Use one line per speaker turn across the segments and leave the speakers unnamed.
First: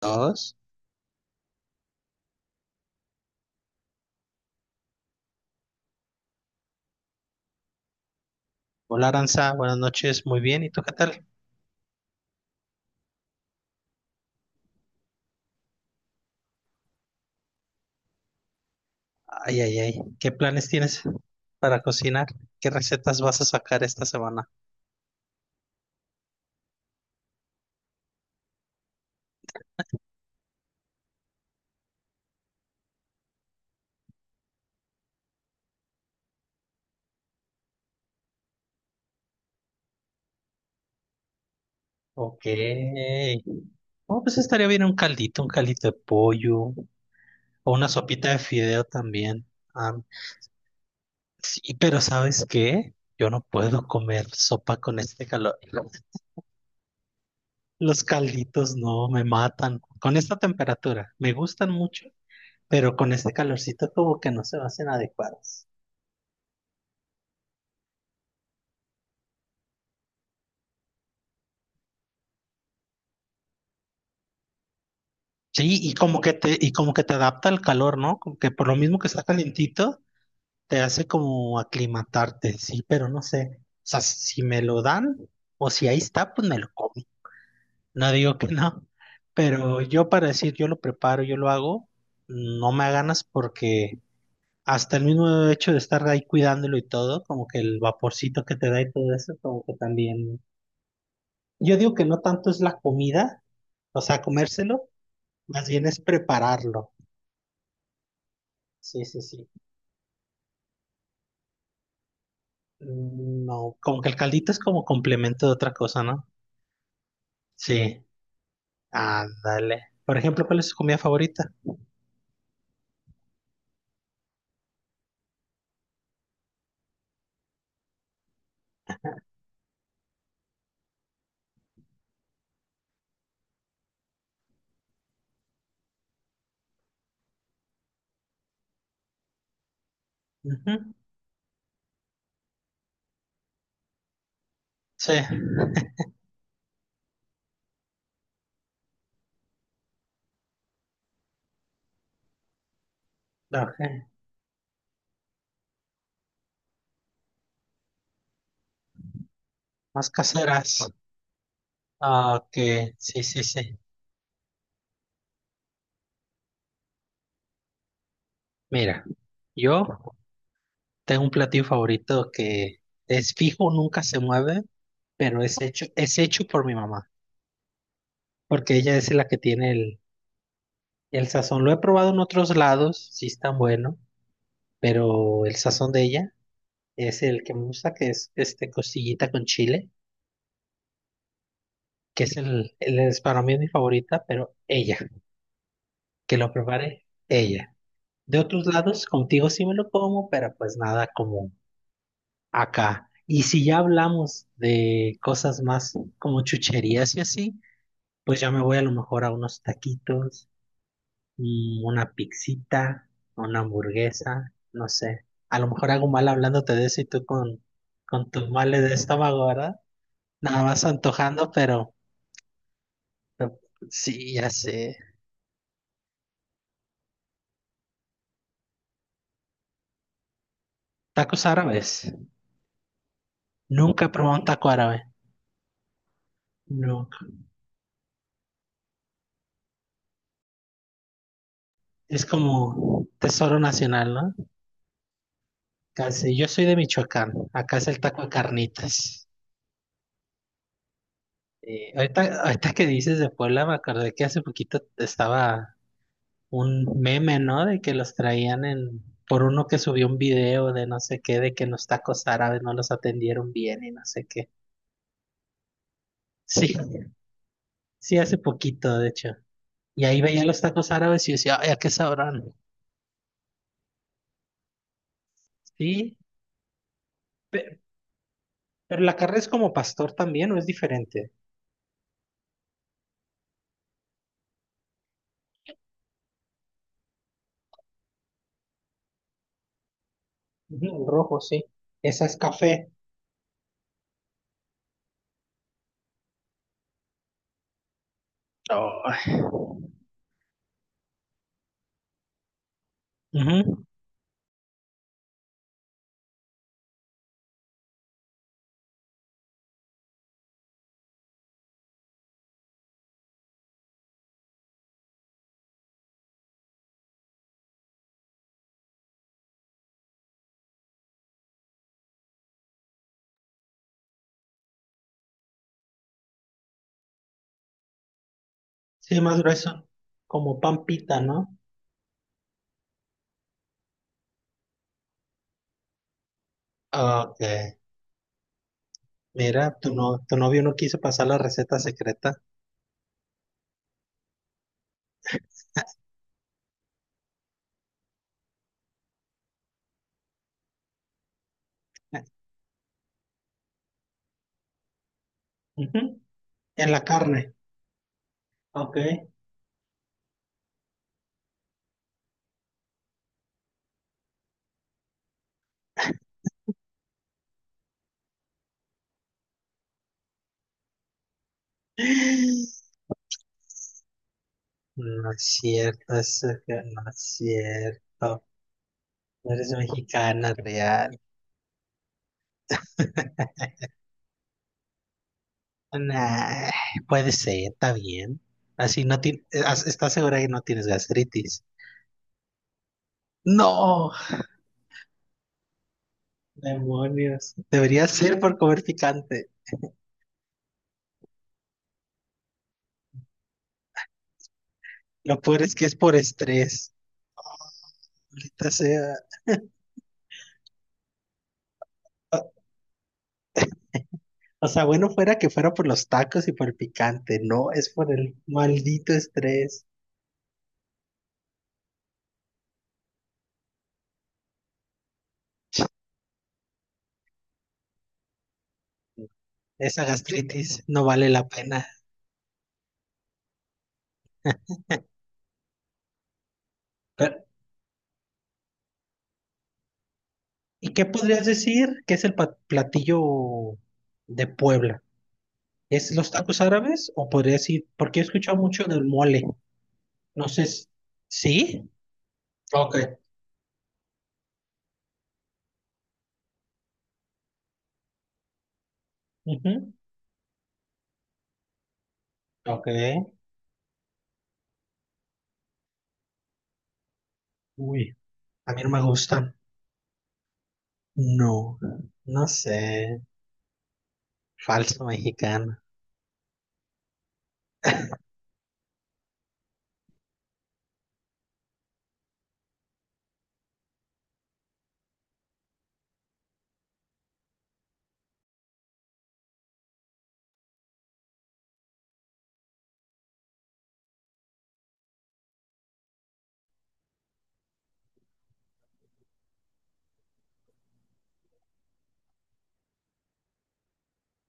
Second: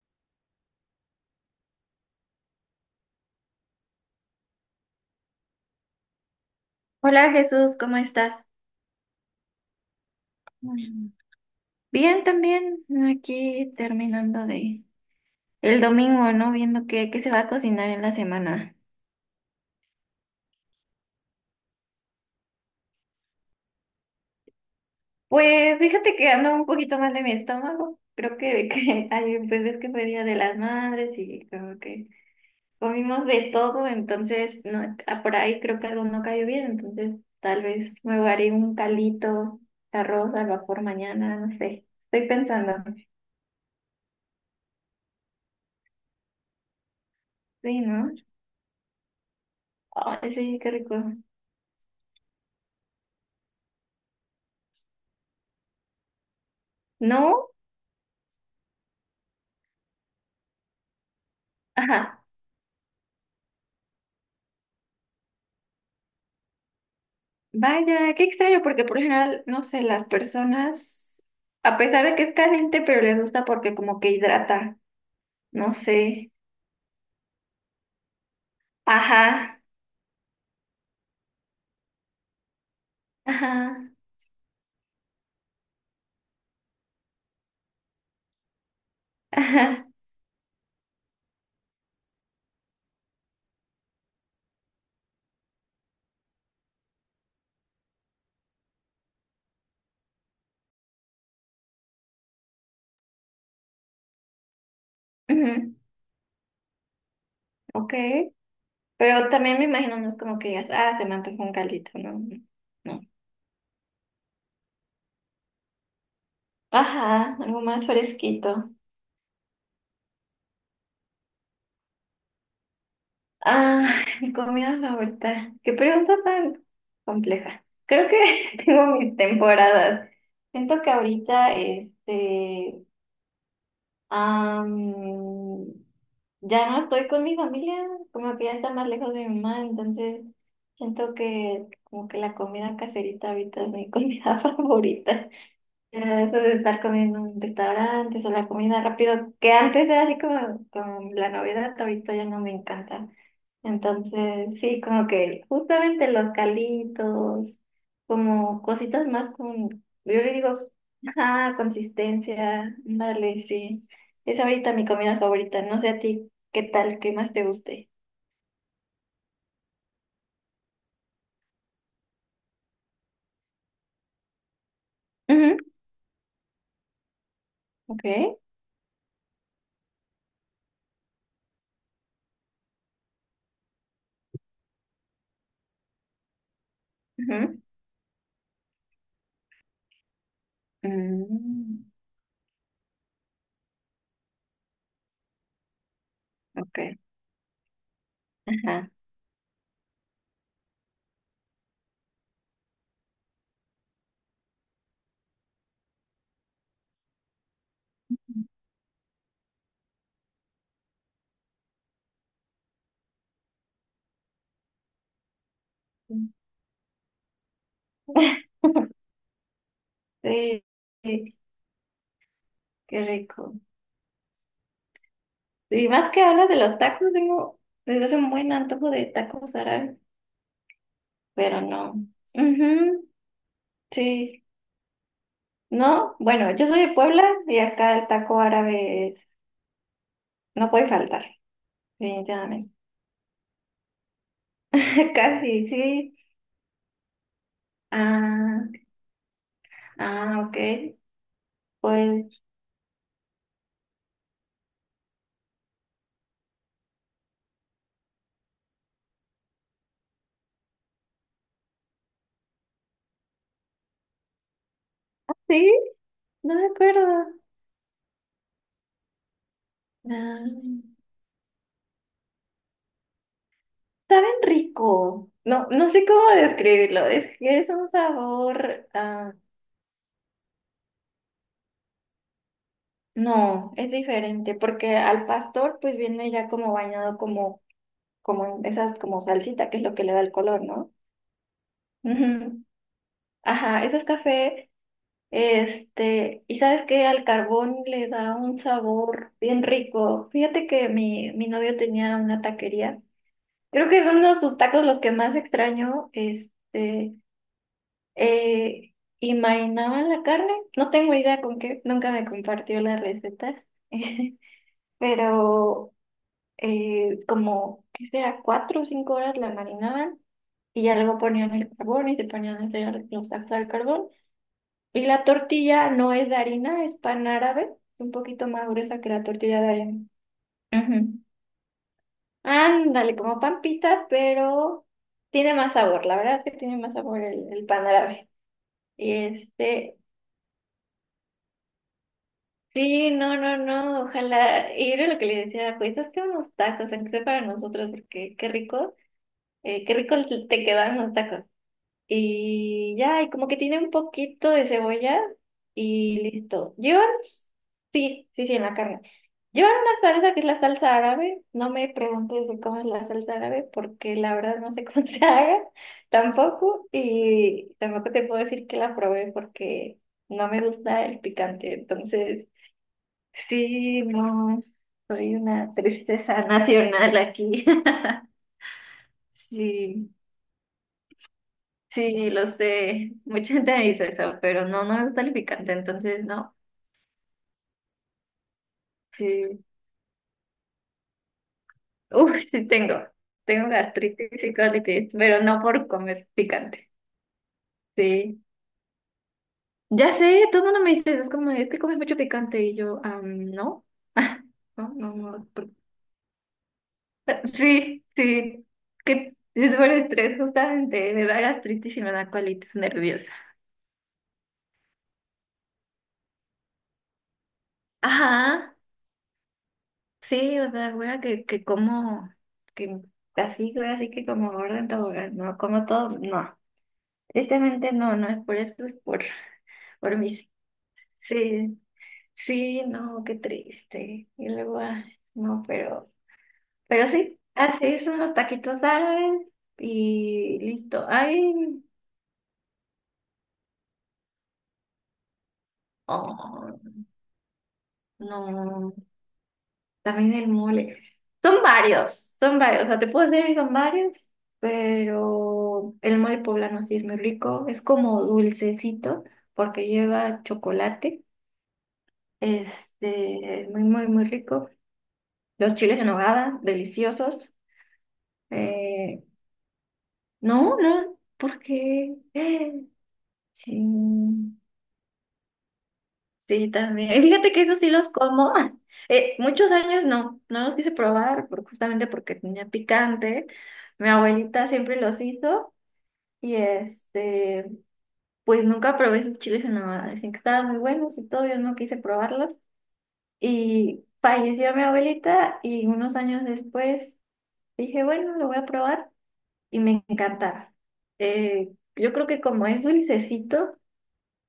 Dos.
Hola Jesús, ¿cómo estás?
Hola Aranza, buenas noches, muy bien. ¿Y tú qué
Mm.
tal?
Bien, también aquí terminando de el domingo, ¿no? Viendo qué se va a cocinar en la semana.
Ay, ay, ay. ¿Qué planes tienes para cocinar? ¿Qué recetas vas a sacar esta semana?
Pues fíjate que ando un poquito mal de mi estómago. Creo que ayer, pues ves que fue Día de las Madres y como que comimos de todo, entonces no, por ahí creo que algo no cayó bien, entonces tal vez me haré un calito, arroz al vapor mañana, no sé. Estoy
Ok.
pensando.
Oh, pues estaría bien un caldito de pollo o
Sí,
una
¿no?
sopita de fideo también. Ah,
Ay, sí, qué rico.
sí, pero ¿sabes qué? Yo no puedo comer sopa con este calor.
¿No?
Los calditos no me matan. Con esta temperatura, me gustan mucho,
Ajá.
pero con este calorcito como que no se me hacen adecuados.
Vaya, qué extraño, porque por lo general, no sé, las personas, a pesar de que es caliente, pero les gusta porque como que hidrata, no
Sí, y como que
sé.
te, y como que te adapta al calor, ¿no? Como que por lo mismo que está
Ajá,
calentito, te hace como aclimatarte, sí, pero no sé. O
ajá,
sea, si me lo dan, o si ahí está, pues me lo como. No digo que no. Pero
ajá.
yo para decir yo lo preparo, yo lo hago, no me da ganas porque hasta el mismo hecho de estar ahí cuidándolo y todo, como que el vaporcito que te da y todo eso, como que también. Yo digo que no tanto es la comida, o sea, comérselo, más
Ujú,
bien es prepararlo.
ok.
Sí, sí,
Pero
sí.
también me imagino, no es como que digas, ah, se me antojó un caldito, no, no.
No, como que el caldito es como complemento de otra cosa, ¿no?
Ajá, algo más
Sí,
fresquito.
ándale. Por ejemplo, ¿cuál es su comida favorita?
Ah, mi comida favorita. Qué pregunta tan compleja. Creo que tengo mis temporadas. Siento que ahorita, este. Am, ya no estoy con mi familia, como que ya está más lejos de mi mamá, entonces
Ujú,
siento que como que la comida caserita ahorita es mi comida
sí,
favorita. Ah, eso de estar comiendo en restaurantes o la comida rápido, que antes era así como, como la novedad, ahorita ya no me encanta.
ok,
Entonces, sí, como que justamente los calitos, como cositas más con, yo
más
le digo,
caseras.
ah,
Ah, ok,
consistencia,
sí,
dale,
sí, sí.
sí. Es ahorita mi comida favorita, no sé a ti, ¿qué tal? ¿Qué más te guste?
Mira, yo tengo un platillo favorito que es fijo, nunca se mueve, pero
Ujú,
es hecho por mi mamá,
ok.
porque ella es la que tiene el sazón. Lo he probado en otros lados, sí es tan bueno, pero el sazón de ella. Es el que
Ujú,
me gusta, que es este costillita con chile,
mm,
que es el es para mí es mi favorita, pero ella, que lo
ok.
prepare ella. De otros
Ajá.
lados, contigo sí me lo como, pero pues nada como acá. Y si ya hablamos de cosas más como chucherías y así, pues ya me voy a lo mejor a unos taquitos, una pixita, una hamburguesa, no sé. A lo mejor hago mal hablándote de eso y tú con tus males de estómago, ¿verdad? Nada más
Sí,
antojando, pero
qué rico.
sí, ya sé.
Y más que hablas de los tacos, tengo desde hace un buen antojo de tacos árabes,
Tacos
pero no.
árabes.
Ujú,
Nunca he probado un
sí.
taco árabe.
No, bueno, yo soy de Puebla
Nunca.
y acá el taco árabe no puede faltar,
Es
definitivamente.
como tesoro nacional, ¿no?
Casi, sí.
Casi. Yo soy de Michoacán. Acá es el taco de
Ah,
carnitas.
ah, ok.
Eh,
Pues
ahorita, ahorita que dices de Puebla, me acordé que hace poquito estaba un meme, ¿no? De que los traían en... por uno que subió un video de no sé qué, de que los tacos árabes no los atendieron bien y no sé qué.
sí, no me
Sí,
acuerdo.
sí, hace poquito, de hecho. Y ahí
Ah,
veía los tacos árabes y yo decía, ay, ¿a qué sabrán?
saben rico. No, no sé
Sí,
cómo describirlo. Es que es
Pe-
un sabor.
Pero la carne es como pastor también, ¿o es diferente?
No, es diferente, porque al pastor pues viene ya como bañado como, como en esas como salsita, que es lo que le da el color, ¿no?
Ujú, el rojo, sí. Esa es
Ujú.
café.
Ajá, eso es café, este, y sabes que al carbón le da un
Oh.
sabor bien rico. Fíjate que mi novio tenía una taquería.
Ujú.
Creo que son uno de sus tacos los que más extraño, este, eh, y marinaban la carne. No tengo idea con qué, nunca me compartió la receta. Pero como, ¿qué será? 4 o 5 horas la marinaban y ya luego ponían el carbón y se ponían a hacer los tacos al carbón. Y la tortilla no es de harina, es pan árabe, un poquito más gruesa que
Sí,
la
más
tortilla de
grueso.
harina.
Como pampita,
Ujú.
¿no?
Ándale, como pan pita, pero tiene más sabor, la verdad es que tiene más sabor
Ok.
el pan árabe. Y
Mira, tu,
este,
no, tu novio no quiso pasar la receta secreta.
sí, no, no, no, ojalá, y era lo que le decía, pues hazte unos tacos, aunque sea para nosotros, porque qué rico te quedan los tacos. Y ya, y como que tiene un poquito de cebolla y
Ujú.
listo.
En la
Llevan,
carne.
sí, sí, sí, en la
Ok.
carne. Llevan una salsa que es la salsa árabe. No me preguntes de cómo es la salsa árabe porque la verdad no sé cómo se haga tampoco. Y tampoco te puedo decir que la probé porque no me gusta el picante. Entonces, sí, no,
No
soy
es
una
cierto,
tristeza
eso que no
nacional
es
aquí.
cierto. No eres
Sí.
mexicana real.
Sí, lo sé. Mucha gente me dice eso, pero no, no me gusta el picante, entonces no.
Nah, puede ser, está bien. Así no ti-
Sí.
as- ¿Estás segura que no tienes gastritis?
Uf, sí tengo. Tengo
No,
gastritis y colitis, pero no por comer picante.
demonios. Debería ser
Sí.
por comer picante.
Ya sé, todo el mundo me dice, es como, es que comes mucho picante y yo, ah, no. No, no,
Lo
no.
peor es que es por estrés.
Sí, sí.
Ahorita sea.
Que es por estrés, justamente. Me da gastritis y me da
O
colitis nerviosa.
o sea, bueno fuera que fuera por los tacos y por el picante. No, es por el
Ajá.
maldito estrés.
Sí, o sea, güey, que como, que así, güey, así que como gorda en tobogán, no, como todo, no. Tristemente no, no es por eso, es
Esa
por mis,
gastritis no vale la
sí,
pena.
sí, no, qué triste. Y luego, ah, no, pero,
Pero,
sí, así son los taquitos árabes y
¿y qué
listo.
podrías
Ay,
decir que es el platillo de Puebla? ¿Es los tacos
oh,
árabes? O podría decir, porque he escuchado mucho
no.
del mole.
También
No
el
sé.
mole. Son
¿Sí?
varios, son varios. O
Ok.
sea, te puedo decir son varios, pero el mole poblano sí es muy rico. Es como dulcecito porque
Ujú.
lleva chocolate.
Ok.
Este, es muy, muy, muy rico. Los chiles en nogada, deliciosos.
Uy, a mí no me
Eh,
gusta.
no, no,
No,
porque...
no sé,
Sí.
falso mexicano.
Sí, también. Y fíjate que esos sí los como. Muchos años no, no los quise probar justamente porque tenía picante. Mi abuelita siempre los hizo y este, pues nunca probé esos chiles en nogada. Decían que estaban muy buenos y todo, yo no quise probarlos. Y falleció mi abuelita y unos años después dije, bueno, lo voy a probar y me encantaron. Yo creo que como es dulcecito,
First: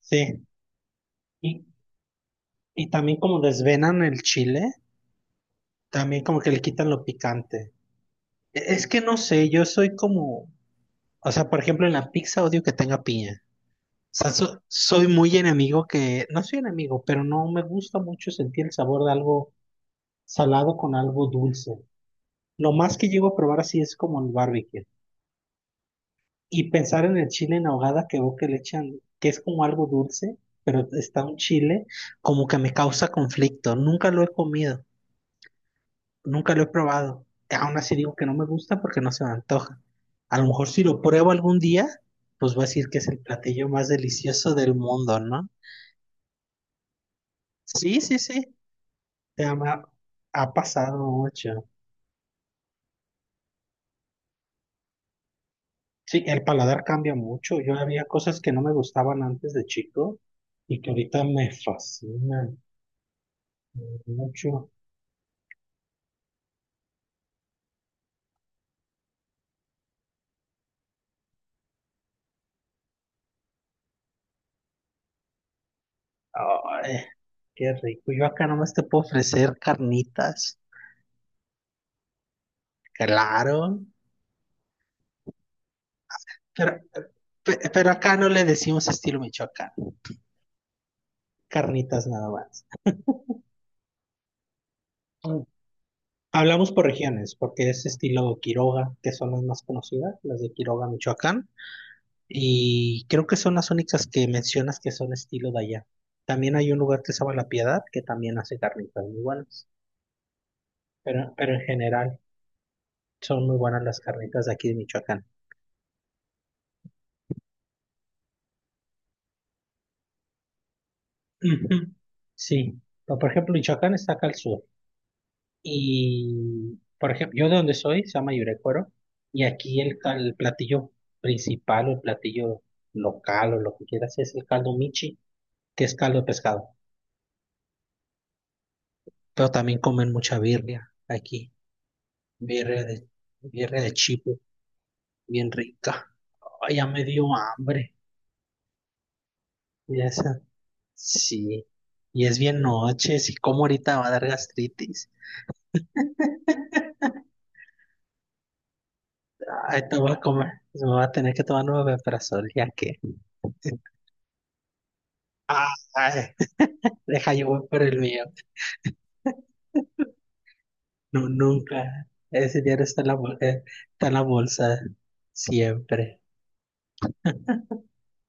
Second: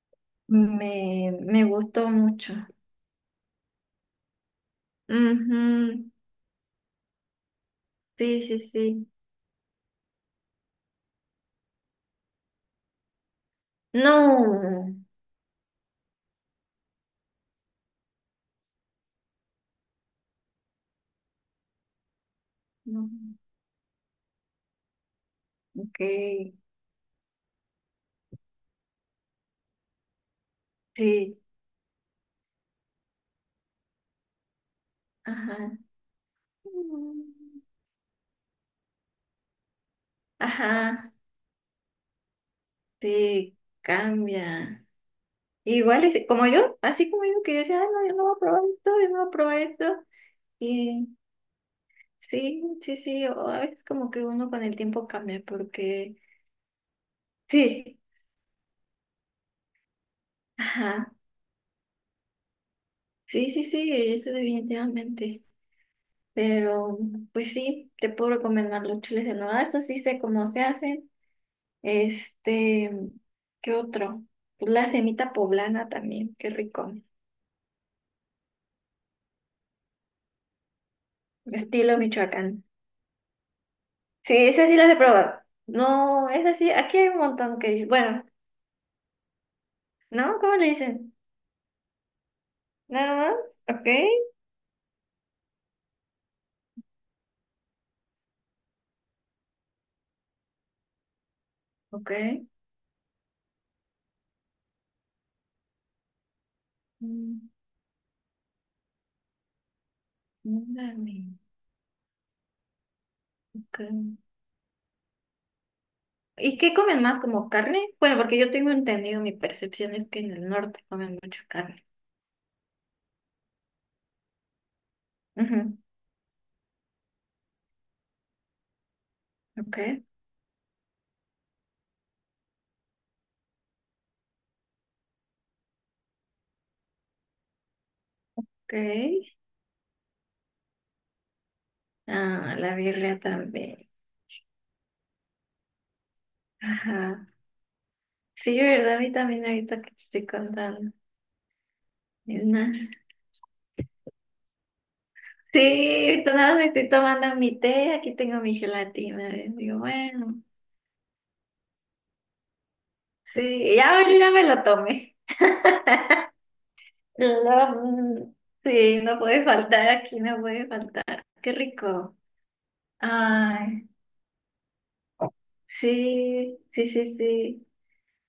Sí,
me
y,
gustó mucho.
y también como desvenan el chile,
Ujú.
también como que le quitan lo picante.
Sí, sí,
Es que
sí.
no sé, yo soy como, o sea, por ejemplo, en la pizza odio que tenga piña. O sea,
No.
soy muy enemigo que, no soy enemigo, pero no me gusta mucho sentir el sabor de algo salado con algo dulce. Lo más que
No.
llego a probar así es como el barbecue.
Ok.
Y pensar en el chile en ahogada que veo que le echan, que es como algo dulce, pero está un
Sí.
chile, como que me causa conflicto. Nunca lo he comido,
Ajá.
nunca lo he probado. Aún así digo que no me gusta porque no se me antoja. A lo mejor si lo
Ajá.
pruebo algún día, pues voy a decir que es el
Sí,
platillo más delicioso
cambia.
del mundo, ¿no?
Igual es como yo, así como yo, que yo decía, "Ay,
Sí,
no, yo
sí,
no voy a
sí.
probar esto, yo no voy a
Te
probar esto."
ama- Ha pasado
Y
mucho.
sí, sí, sí. O a veces como que uno con el tiempo cambia porque
Sí, el paladar cambia mucho. Yo
sí.
había cosas que no me gustaban antes de chico y que
Ajá.
ahorita me fascinan
Sí, sí, sí, eso
mucho.
definitivamente. Pero, pues sí, te puedo recomendar los chiles de nuevo. Eso sí sé cómo se hacen. Este, ¿qué otro? Pues la semita poblana también, qué rico.
Ay, qué rico. Yo acá nomás te puedo ofrecer carnitas.
Estilo Michoacán.
Claro.
Sí, esas sí las he probado. No, es
Pero,
así. Aquí hay un montón que dicen.
pero acá
Bueno,
no le decimos estilo Michoacán.
¿no? ¿Cómo le dicen?
Carnitas nada más.
Nada más. Ok.
Mm. Hablamos por regiones, porque es estilo Quiroga, que son las más conocidas, las de Quiroga, Michoacán.
Ok.
Y creo que son las únicas que mencionas que son estilo de allá. También hay un lugar que se llama
Mm,
La Piedad, que también hace carnitas muy buenas.
ándale,
Pero en general son muy
ok.
buenas las carnitas de aquí de Michoacán.
¿Y qué comen más? ¿Como carne? Bueno, porque yo tengo entendido, mi percepción es que en el norte comen mucha carne.
Ujú, sí, pero, por ejemplo, Michoacán está acá al sur.
Ujú,
Y, por ejemplo, yo de donde soy, se llama Yurecuero, y aquí
ok.
el platillo principal o el platillo local o lo que quieras es el caldo michi, que es caldo de pescado.
Ok.
Pero también comen mucha birria aquí,
Ah, la
birria de,
birria
birria
también.
de chivo, bien rica. Ay, ya me dio
Ajá.
hambre.
Sí, ¿verdad? A mí también ahorita que
Y
te estoy
esa,
contando.
sí, y es
Es
bien
na-
noche, si como ahorita va a dar gastritis.
Sí, ahorita nada más me estoy tomando mi té, aquí tengo mi gelatina. Digo,
Ay, te voy a
bueno,
comer. Me voy a tener que tomar nueve omeprazol, ya que.
sí, ya, ya me lo tomé.
Ay, deja yo voy
Lo-
por el mío.
mm, sí, no puede faltar aquí, no puede faltar.
No,
Qué
nunca.
rico.
Ese dinero está en
Ay,
está en la bolsa. Siempre.
sí, sí, sí, sí.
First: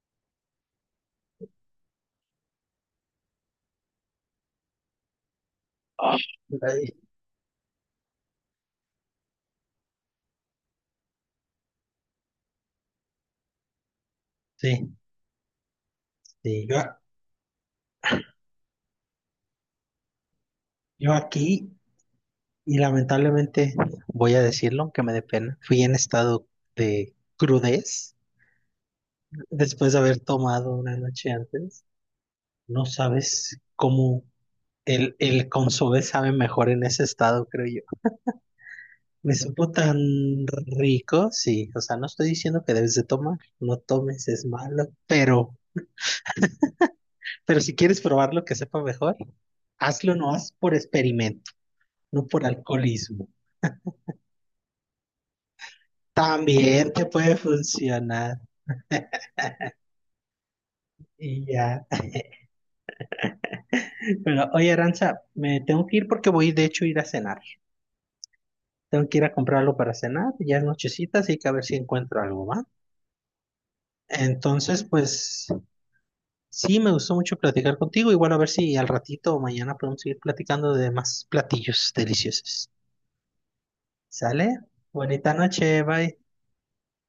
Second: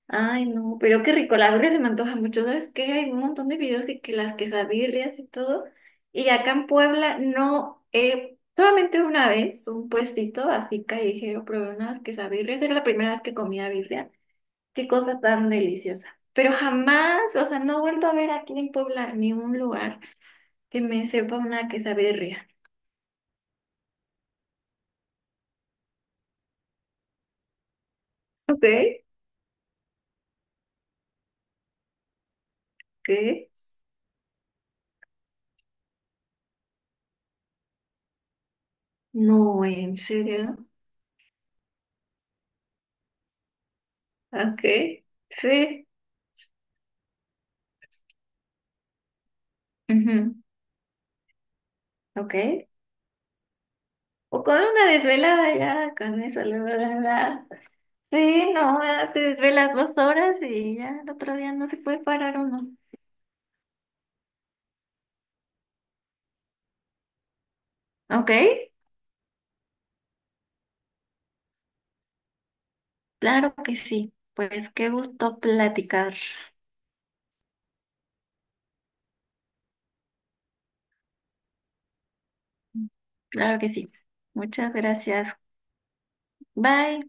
Ay, no, pero qué rico, la birria se me antoja mucho. ¿Sabes qué? Hay un montón de videos y que las quesabirrias y todo.
Ay,
Y acá en Puebla no, solamente una vez, un puestito así callejero, probé unas quesabirrias. Era la primera vez que comía birria. Qué
sí,
cosa tan deliciosa. Pero
sí. Yo,
jamás, o sea, no he vuelto a ver aquí en Puebla ni un lugar que me
yo
sepa una
aquí,
quesabirria.
y lamentablemente voy a decirlo, aunque me dé pena, fui en estado de crudez
Ok,
después de haber tomado una noche antes. No
¿qué?
sabes cómo el consomé sabe mejor en ese estado, creo. Me
No,
supo tan
en serio.
rico, sí. O sea, no estoy diciendo que debes de tomar, no tomes, es
Ok,
malo,
sí.
pero si quieres probar lo que sepa mejor, hazlo no
Ujú,
haz por experimento, no por
ok.
alcoholismo.
O con una desvelada ya, con eso, la
También te puede
verdad.
funcionar
Sí, no, ya te desvelas 2 horas y ya el otro
y
día no se
ya.
puede parar uno.
Pero oye, Aranza, me tengo que ir porque voy de hecho a ir a cenar.
¿Ok?
Tengo que ir a comprar algo para cenar, ya es nochecita, así que a ver si encuentro algo, ¿va?
Claro que sí. Pues
Entonces,
qué gusto
pues
platicar.
sí, me gustó mucho platicar contigo y bueno, a ver si al ratito o mañana podemos seguir platicando de más platillos deliciosos.
Claro que sí.
¿Sale?
Muchas
Bonita
gracias.
noche, bye.
Bye.